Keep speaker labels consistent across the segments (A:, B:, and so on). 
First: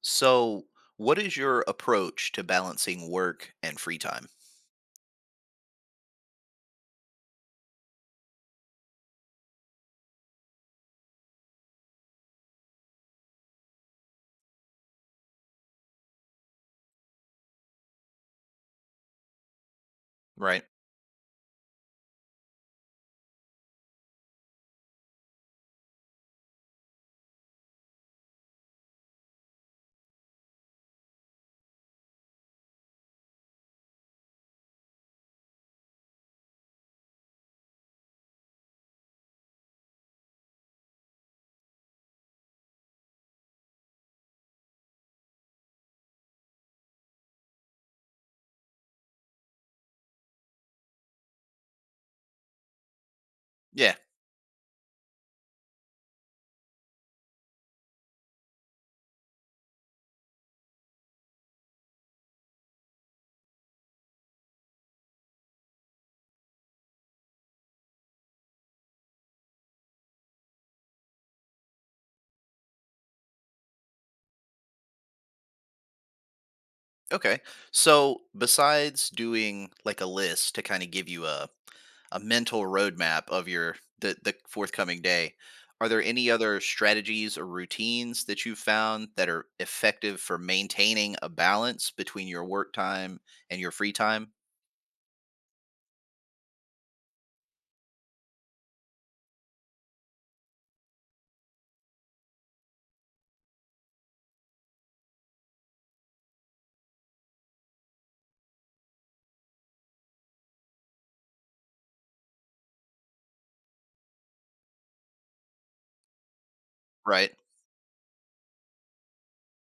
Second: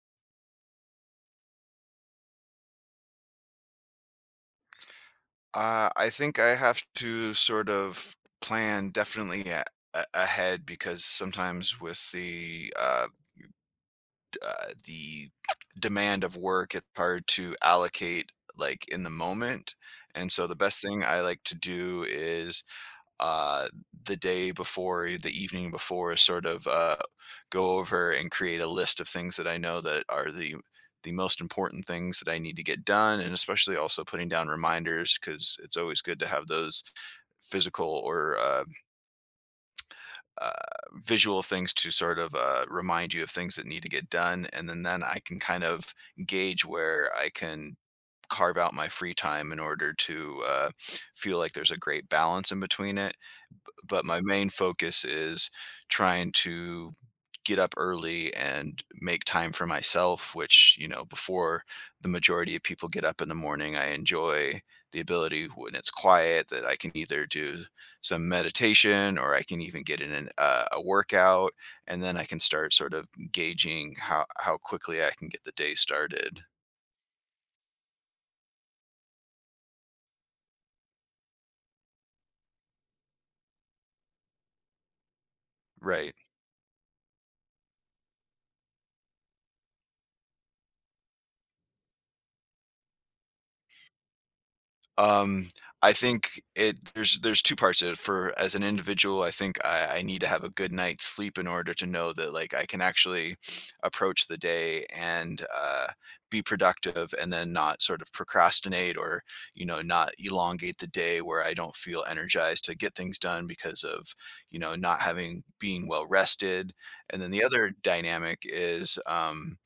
A: So, what is your approach to balancing work and free time?
B: I think I have to sort of plan definitely a ahead, because sometimes with the the demand of work, it's hard to allocate like in the moment. And so the
A: Right.
B: best thing I like to do is uh, the day before, the evening before, sort of go over and create a list of things that I know that are the most important things that I need to get done, and especially also putting down reminders, because it's always good to have those physical or uh, visual things to sort of remind you of things that need to get done. And then I can kind of gauge where I can carve out my free time in order to feel like there's a great balance in between it.
A: Yeah.
B: But my main focus is trying to get up early and make time for myself, which, you know, before the majority of people get up in the morning, I enjoy the ability when it's quiet that I can either do some meditation or I can even get in a workout. And then I can start sort of gauging how quickly I can get the day started.
A: Okay. So, besides doing like a list to kind of give you a mental roadmap of your the forthcoming day, are there
B: Right.
A: any other strategies or routines that you've found that are effective for maintaining a balance between your work time and your free time?
B: Um, I think it there's 2 parts of it. For as an individual, I think I need to have a good night's sleep in order to know that, like, I can actually approach the day and, be productive, and then not sort of procrastinate or, you know, not elongate the day where I don't feel energized to get things done because of, you know, not having being well rested. And then
A: Right.
B: the other dynamic is,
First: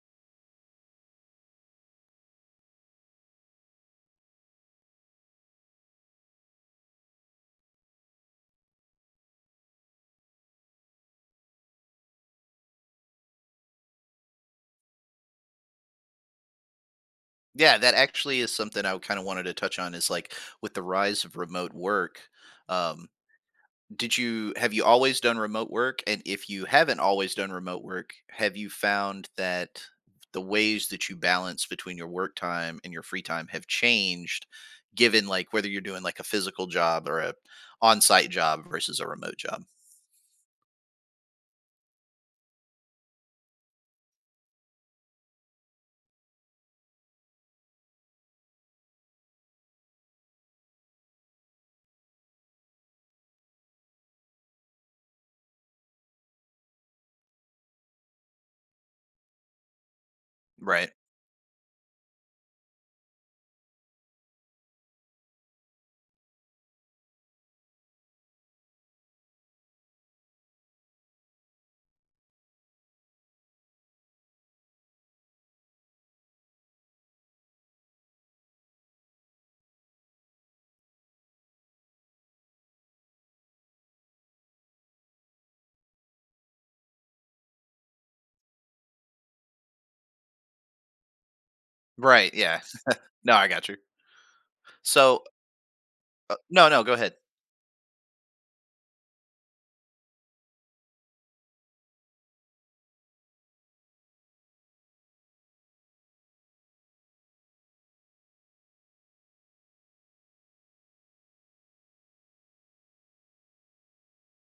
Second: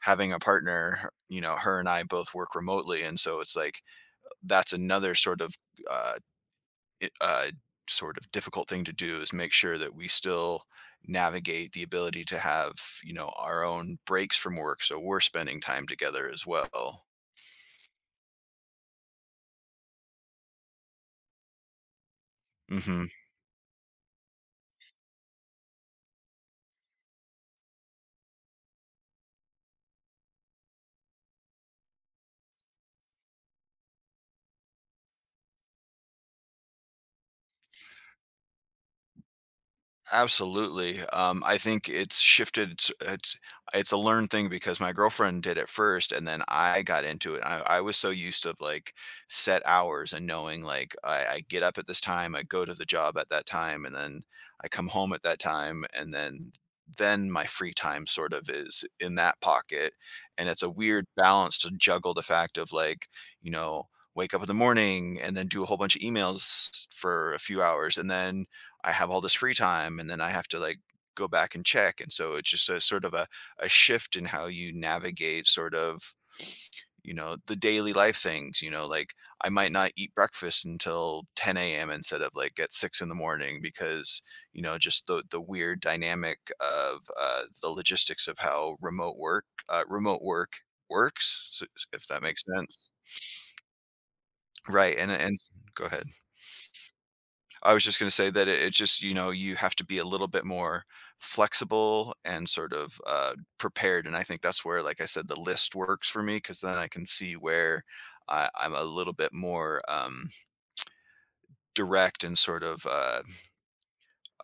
B: having a partner. You know, her and I both work remotely, and so it's like that's another sort of uh, i- uh, sort of difficult thing to do is make sure that we still navigate the ability to have, you know, our own breaks from work, so we're spending time together as well.
A: Yeah, that actually is something I kind of wanted to touch on is like with the rise of remote work,
B: hmm
A: um, did you, have you always done remote work? And if you haven't always done remote work, have you found that the ways that you balance between your work time and your free time have changed given like whether you're doing like a physical job or a on-site job versus a remote job?
B: Absolutely. I think it's shifted. It's it's a learned thing because my girlfriend did it first, and then I got into it. I was so used to like set hours and knowing like I get up at this time, I go to the job at that time, and then I come home at that time, and then my free time sort of is in that pocket. And it's a
A: Right.
B: weird balance to juggle the fact of like, you know, wake up in the morning and then do a whole bunch of emails for a few hours, and then I have all this free time, and then I have to like go back and check. And so it's just a sort of a shift in how you navigate sort of, you know, the daily life things. You know, like I might not eat breakfast until 10 a.m. instead of like at 6 in the morning because, you know, just the weird dynamic of the logistics of how remote work works, if that
A: Right,
B: makes
A: yeah.
B: sense.
A: No, I got you.
B: Right. And,
A: So,
B: and go ahead.
A: no, no, go ahead.
B: I was just going to say that it just, you know, you have to be a little bit more flexible and sort of prepared. And I think that's where, like I said, the list works for me, because then I can see where I'm a little bit more direct and sort of uh,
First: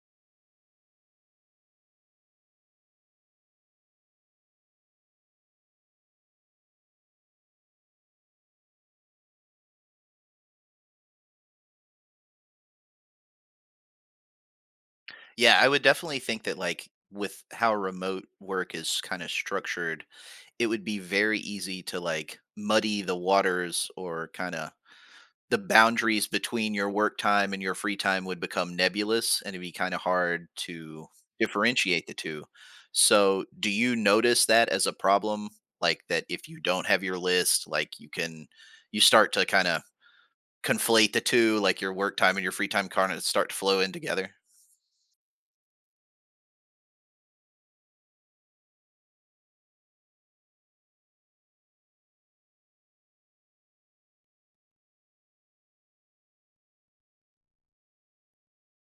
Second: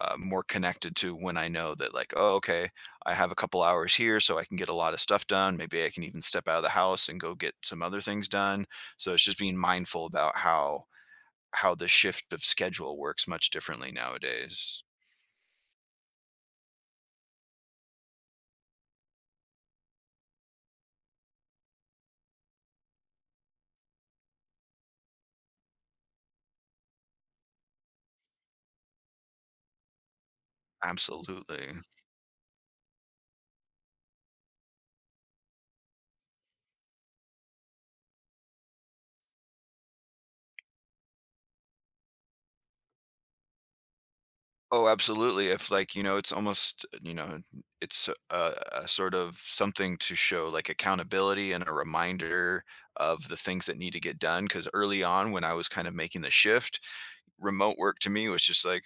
B: uh, more connected to when I know that, like, oh, okay, I have a couple hours here, so I can get a lot of stuff done. Maybe I can even step out of the house and go get some other things done. So it's just being mindful about how the shift of schedule works much differently nowadays.
A: Yeah, I would definitely think that like with how remote work is kind of structured, it would be very easy to like muddy the waters or kind of the boundaries between your work time and your free time would become nebulous and it'd be kind of hard to
B: Absolutely.
A: differentiate the two. So, do you notice that as a problem like that if you don't have your list, like you can you start to kind of conflate the two, like your work time and your free time kind of start to flow in together?
B: Oh, absolutely. If like, you know, it's almost, you know, it's a sort of something to show like accountability and a reminder of the things that need to get done. Cause early on when I was kind of making the shift, remote work to me was just like,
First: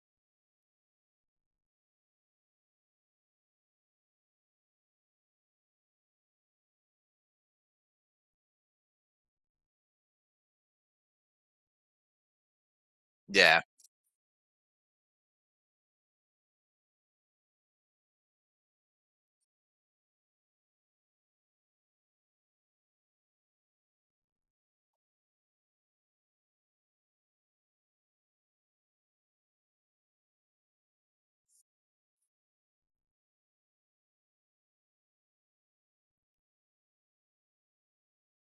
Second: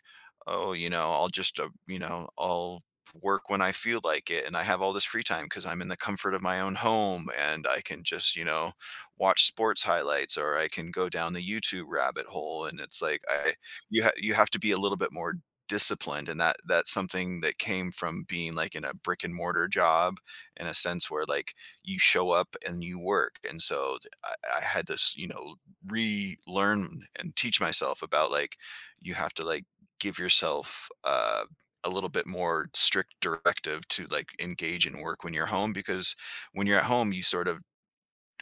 B: oh, you know, I'll just, you know, I'll work when I feel like it. And I have all this free time because I'm in the comfort of my own home, and I can just, you know, watch sports highlights or I can go down the YouTube rabbit hole. And it's like,
A: Yeah.
B: you have to be a little bit more disciplined. And that's something that came from being like in a brick and mortar job, in a sense where like you show up and you work. And so I had this, you know, relearn and teach myself about like you have to like give yourself a little bit more strict directive to like engage in work when you're home, because when you're at home you sort of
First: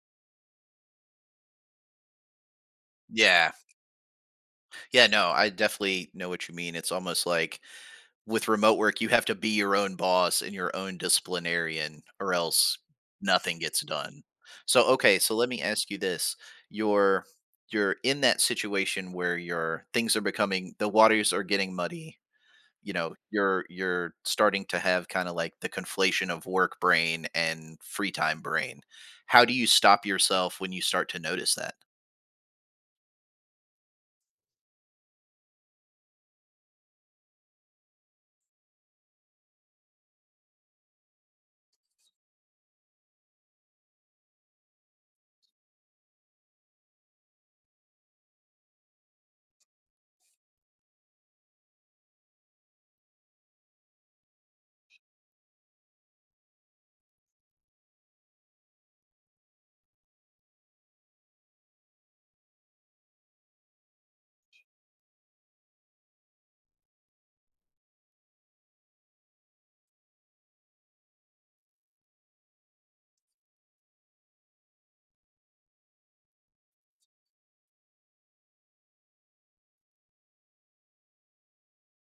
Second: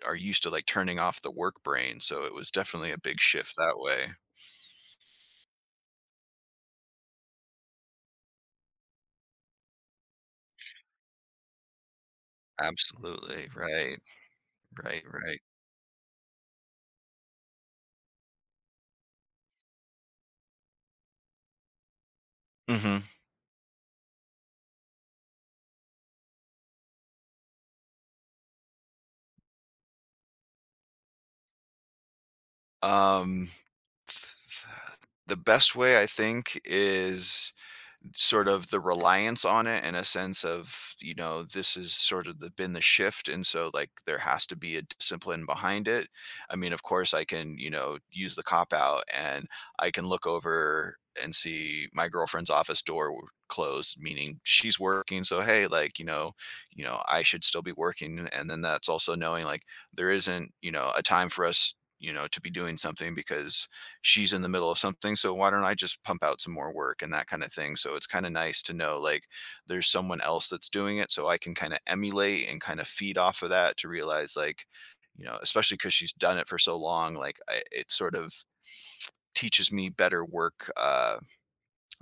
B: are used to like turning off the work brain. So it was definitely a big
A: Yeah.
B: shift that way.
A: Yeah, no, I definitely know what you mean. It's almost like with remote work, you have to be your own boss and your own disciplinarian, or else
B: Absolutely
A: nothing gets
B: right.
A: done. So,
B: Right,
A: okay, so
B: right.
A: let me ask you this: you're in that situation where your things are becoming, the waters are getting muddy. You
B: hmm
A: know, you're starting to have kind of like the conflation of work brain and free time brain. How do you stop yourself when you start to notice that?
B: um th- th- the best way, I think, is sort of the reliance on it, and a sense of, you know, this is sort of been the shift, and so like there has to be a discipline behind it. I mean, of course I can, you know, use the cop out, and I can look over and see my girlfriend's office door closed, meaning she's working. So, hey, like, you know, you know, I should still be working. And then that's also knowing like there isn't, you know, a time for us, you know, to be doing something because she's in the middle of something. So why don't I just pump out some more work, and that kind of thing. So it's kind of nice to know like there's someone else that's doing it, so I can kind of emulate and kind of feed off of that to realize like, you know, especially because she's done it for so long, like it sort of teaches me better work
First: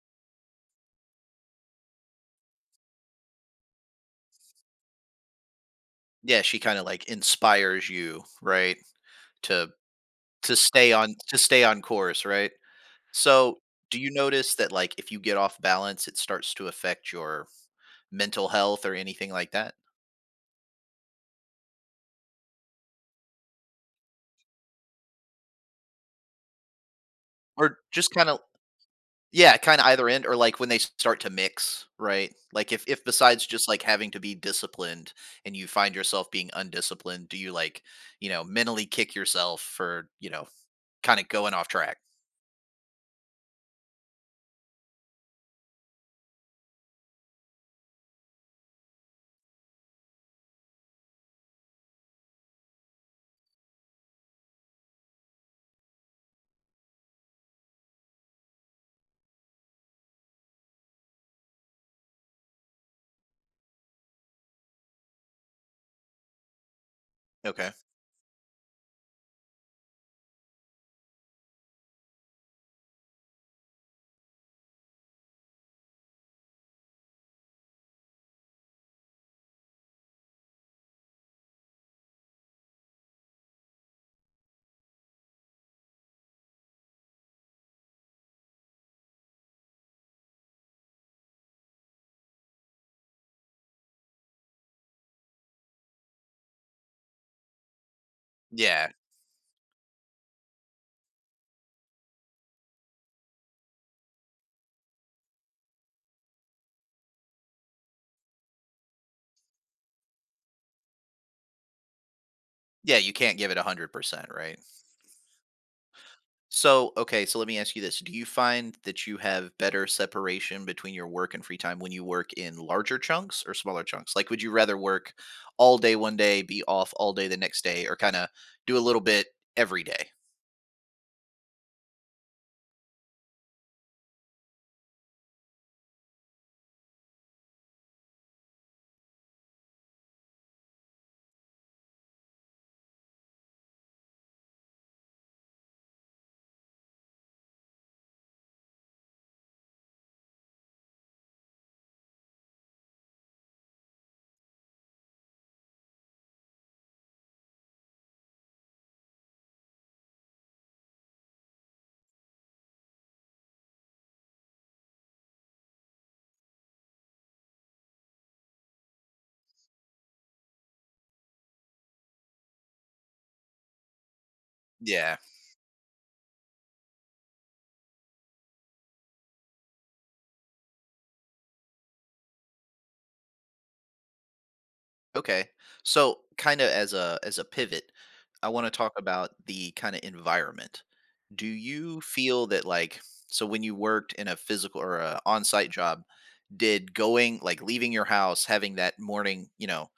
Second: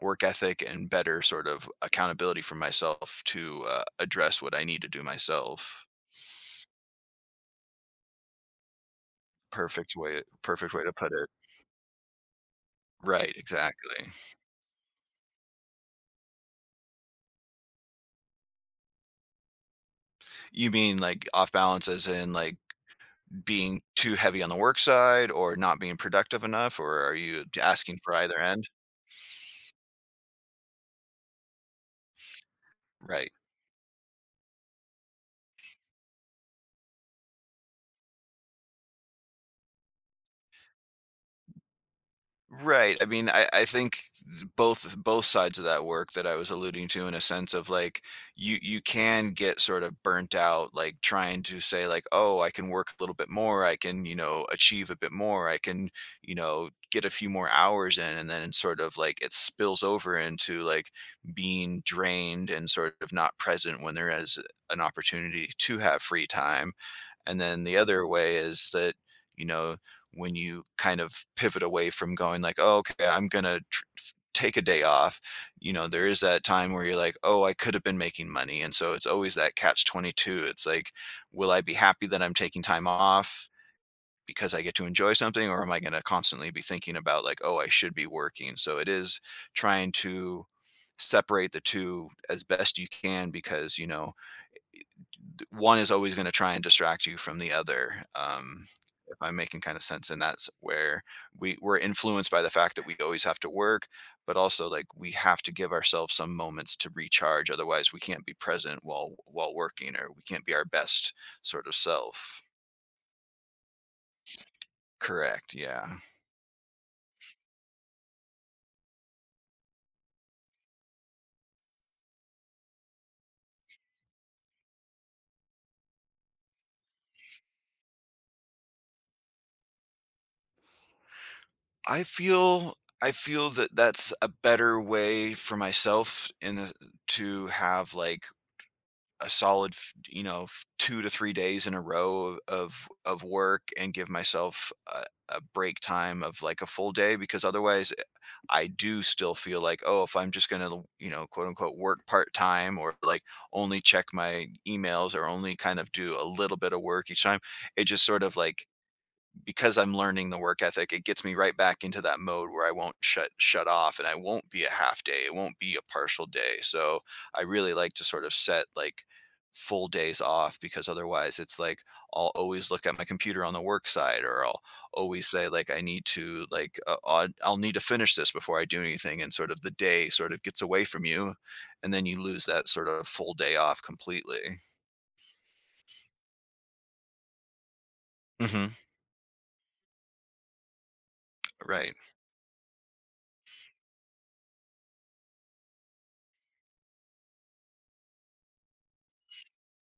B: work ethic and better sort of accountability for myself to address what I need to do myself.
A: Yeah, she kind of like inspires you, right? To,
B: Perfect way, perfect way to put it.
A: To stay on course, right?
B: Right,
A: So, do
B: exactly.
A: you notice that, like, if you get off balance, it starts to affect your mental health or anything like that?
B: You mean like off balance as in like being too heavy on the work side or not being productive enough, or are you
A: Or
B: asking
A: just
B: for
A: kinda,
B: either end?
A: yeah, kinda either end or, like, when they start to mix, right? Like, if
B: Right.
A: besides just, like, having to be disciplined and you find yourself being undisciplined, do you, like, mentally kick yourself for, kinda going off track?
B: Right. I mean, I think both sides of that work that I was alluding to, in a sense of like you can get sort of burnt out, like trying to say like, oh, I can work a little bit more, I can, you know, achieve a bit more, I can, you know, get a few more hours in, and then sort of like it spills over into like being drained and sort of not present when there is an opportunity to have free time. And then
A: Okay.
B: the other way is that, you know, when you kind of pivot away from going like, "Oh, okay, I'm gonna tr f take a day off," you know, there is that time where you're like, "Oh, I could have been making money." And so it's always that catch-22. It's like, will I be happy that I'm taking time off because I get to enjoy something, or am I gonna constantly be thinking about like, "Oh, I should be working?" So it is trying to separate the 2 as best you can, because, you know, one is always going to try and distract you from the other.
A: Yeah.
B: If I'm making kind of sense, and that's where we're influenced by the fact that we always have to work, but also like we have to give ourselves some moments to recharge. Otherwise, we can't be present while working, or we can't be our best sort of self.
A: Yeah, you can't give it 100%, right?
B: Correct. Yeah.
A: So, okay, so let me ask you this. Do you find that you have better separation between your work and free time when you work in larger chunks or smaller chunks? Like, would you rather work all day one day, be off all day the next day, or kind of do a little bit every day?
B: I feel I feel that that's a better way for myself in the, to have like a solid, you know, 2 to 3 days in a row of work, and give myself a break time of like a full day, because otherwise I do still feel like, oh, if I'm just gonna, you know, quote unquote work part time, or like only check my emails or only kind of do a little bit of work each time, it just sort of like, because I'm learning the work ethic, it gets me right back into that mode where I won't shut off, and I won't be a half day. It won't be a partial day. So I really like to sort of set like full days off because otherwise it's like I'll always look at my computer on the work side, or I'll
A: Yeah.
B: always say like I need to like I'll need to finish this before I do anything, and sort of the day sort of gets away from you and then you lose that sort of full day off completely.
A: Okay. So, kind of as a pivot, I want to
B: Hmm.
A: talk about the kind of environment. Do
B: Right.
A: you feel that like so when you worked in a physical or a on-site job, did going, like leaving your house, having that morning, you know,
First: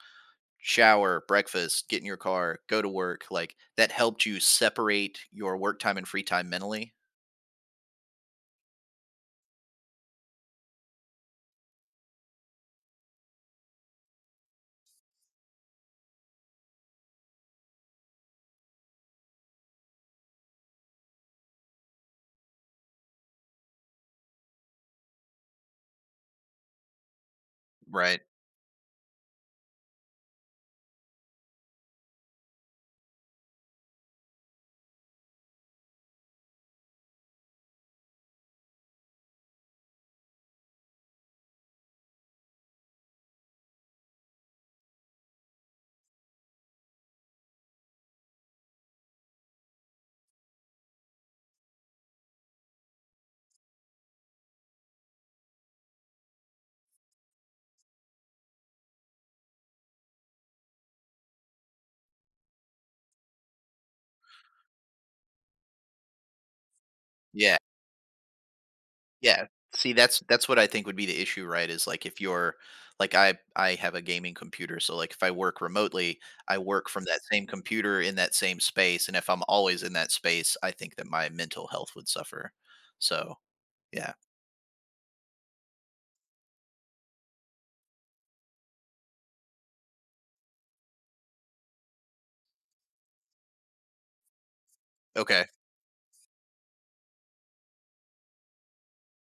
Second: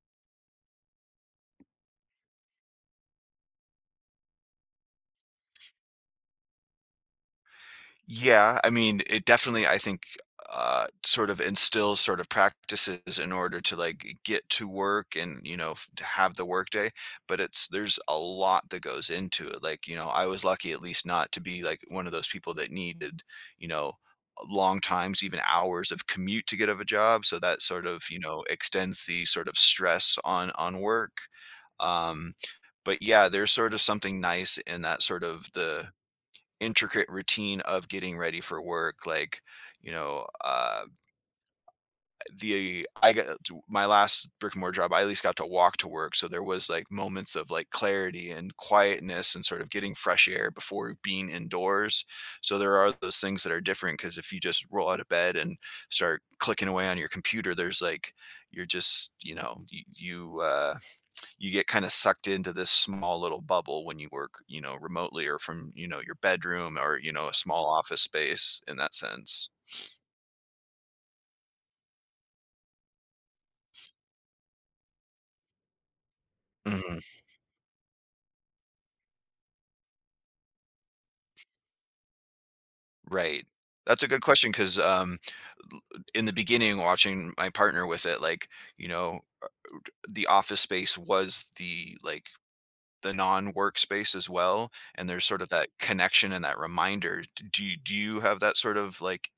A: shower, breakfast, get in your car, go to work, like that helped you separate your work time and free time mentally?
B: Yeah, I mean, it definitely, I think, sort of instills sort of practices in order to like get to work and, you know, to have the workday. But it's, there's a lot that goes into it. Like, you know, I was lucky at least not to be like one of those people that needed, you know, long times, even hours of commute to get of a job. So that sort of, you
A: Right.
B: know, extends the sort of stress on work. Um, but yeah, there's sort of something nice in that sort of the intricate routine of getting ready for work, like you know uh the my last brick and mortar job, I at least got to walk to work, so there was like moments of like clarity and quietness and sort of getting fresh air before being indoors. So there are those things that are different, because if you just roll out of bed and start clicking away on your computer, there's like you're just, you know, you you get kind of sucked into this small little bubble when you work, you know, remotely, or from, you know, your bedroom, or, you know, a
A: Yeah.
B: small office space in that
A: Yeah.
B: sense.
A: See, that's what I think would be the issue, right? Is like if you're like I have a gaming computer, so like if I work remotely, I work
B: Mhm.
A: from that same computer in that same space, and if I'm always in that space, I think that my mental health would suffer. So,
B: Right. That's a
A: yeah.
B: good question because l- in the beginning, watching my partner with it, like, you know, the office space was the like the non-workspace as well, and there's sort
A: Okay.
B: of that connection and that reminder. Do you have that sort of like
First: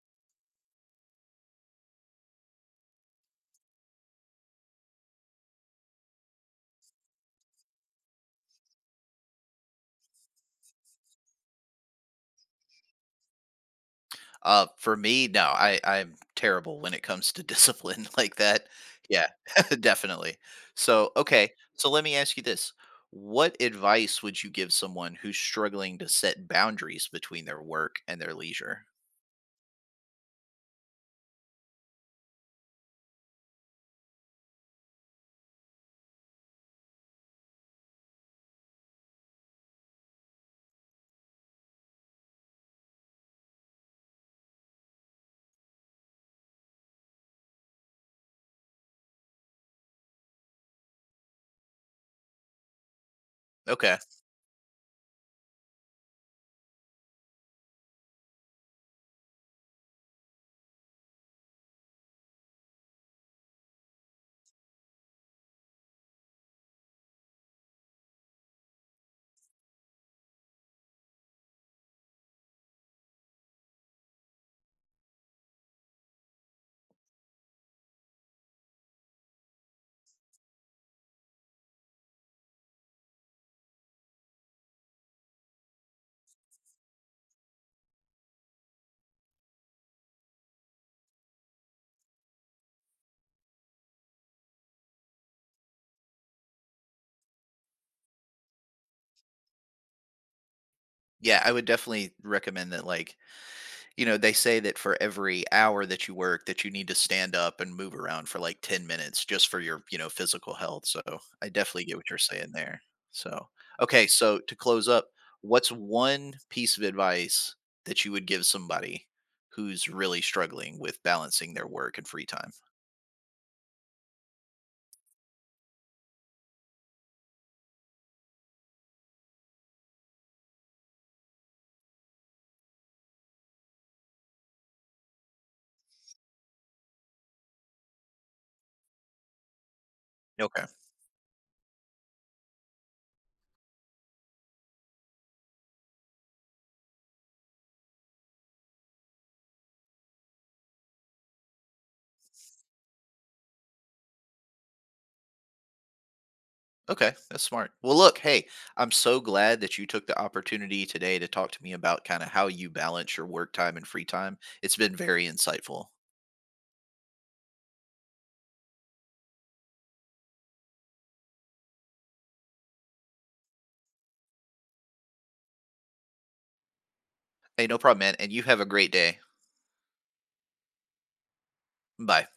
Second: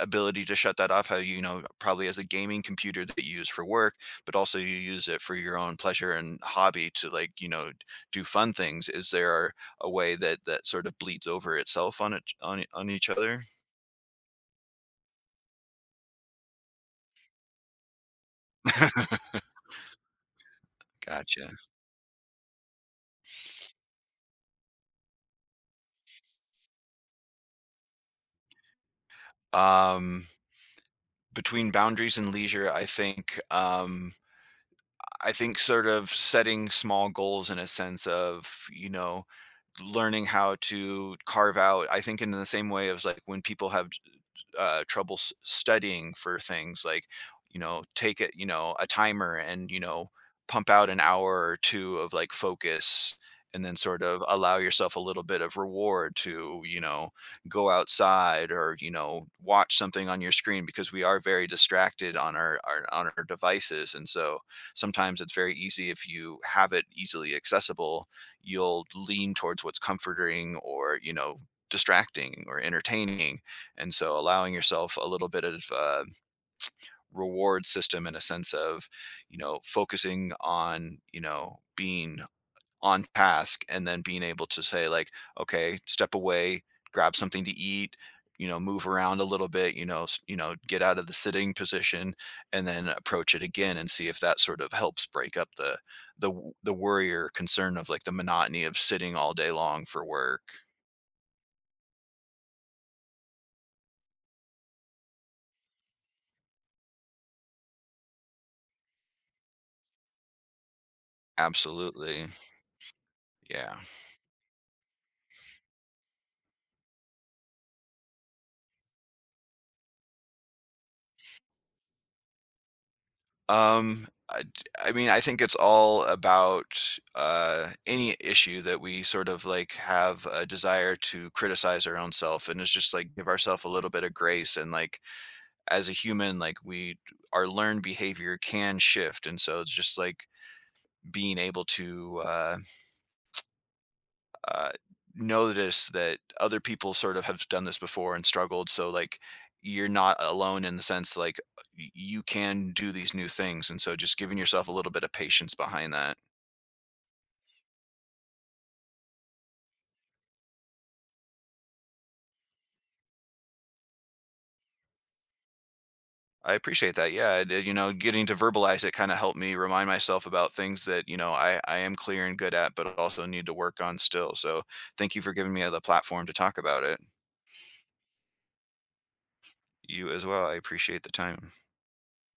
B: ability to shut that off? How, you know, probably as a gaming computer that you use for work, but also you use it for your own pleasure and hobby to like, you know, do fun things. Is there a way that that sort of bleeds over itself on on each other?
A: For me, no, I'm terrible when it comes to discipline like that. Yeah, definitely. So,
B: Gotcha.
A: okay, so let me ask you this. What advice would you give someone who's struggling to set boundaries between their work and their leisure?
B: Um, between boundaries and leisure, I think. I think sort of setting small goals in a sense of, you know, learning how to carve out. I think in the same way as like when people have trouble studying for things, like, you know, take it, you know, a timer and, you know, pump out an hour or two of like focus, and then
A: Okay.
B: sort of allow yourself a little bit of reward to, you know, go outside or, you know, watch something on your screen, because we are very distracted on our on our devices. And so sometimes it's very easy if you have it easily accessible, you'll lean towards what's comforting or, you know, distracting or entertaining. And so allowing yourself a little bit of reward system in a sense of, you know, focusing on, you know, being on task, and then being able to say like, okay, step away, grab something to eat, you know, move around a little bit, you know, you know, get out of the sitting position, and then approach it again and see if that sort of helps break up the the worry or concern of like the monotony of sitting all day long for work.
A: Yeah, I would definitely recommend that like you know, they say that for every hour that you work that you need to stand up and move around for like 10 minutes just for your, you know, physical health. So I definitely get what you're
B: Absolutely.
A: saying there. So,
B: Yeah.
A: okay. So to close up, what's one piece of advice that you would give somebody who's really struggling with balancing their work and free time?
B: Um, I I mean, I think it's all about any issue that we sort of like have a desire to criticize our own self, and it's just like give ourselves a little bit of grace. And like, as a human, like we, our learned behavior can shift, and so it's just like
A: Okay.
B: being able to uh, notice that other people sort of have done this before and struggled. So like you're not alone in the sense like you can do these new things. And so just giving yourself a little bit of patience behind that.
A: Okay. That's smart. Well, look, hey, I'm so glad that you took the opportunity today to talk to me about kind of how you balance your work time and free time. It's been very insightful.
B: I appreciate that. Yeah, it, you know, getting to verbalize it kind of helped me remind myself about things that, you know, I am clear and good at, but also need to work on still. So thank you for giving me the platform to talk about it.
A: Hey, no problem, man. And you have a great day.
B: You as well. I appreciate the time.
A: Bye.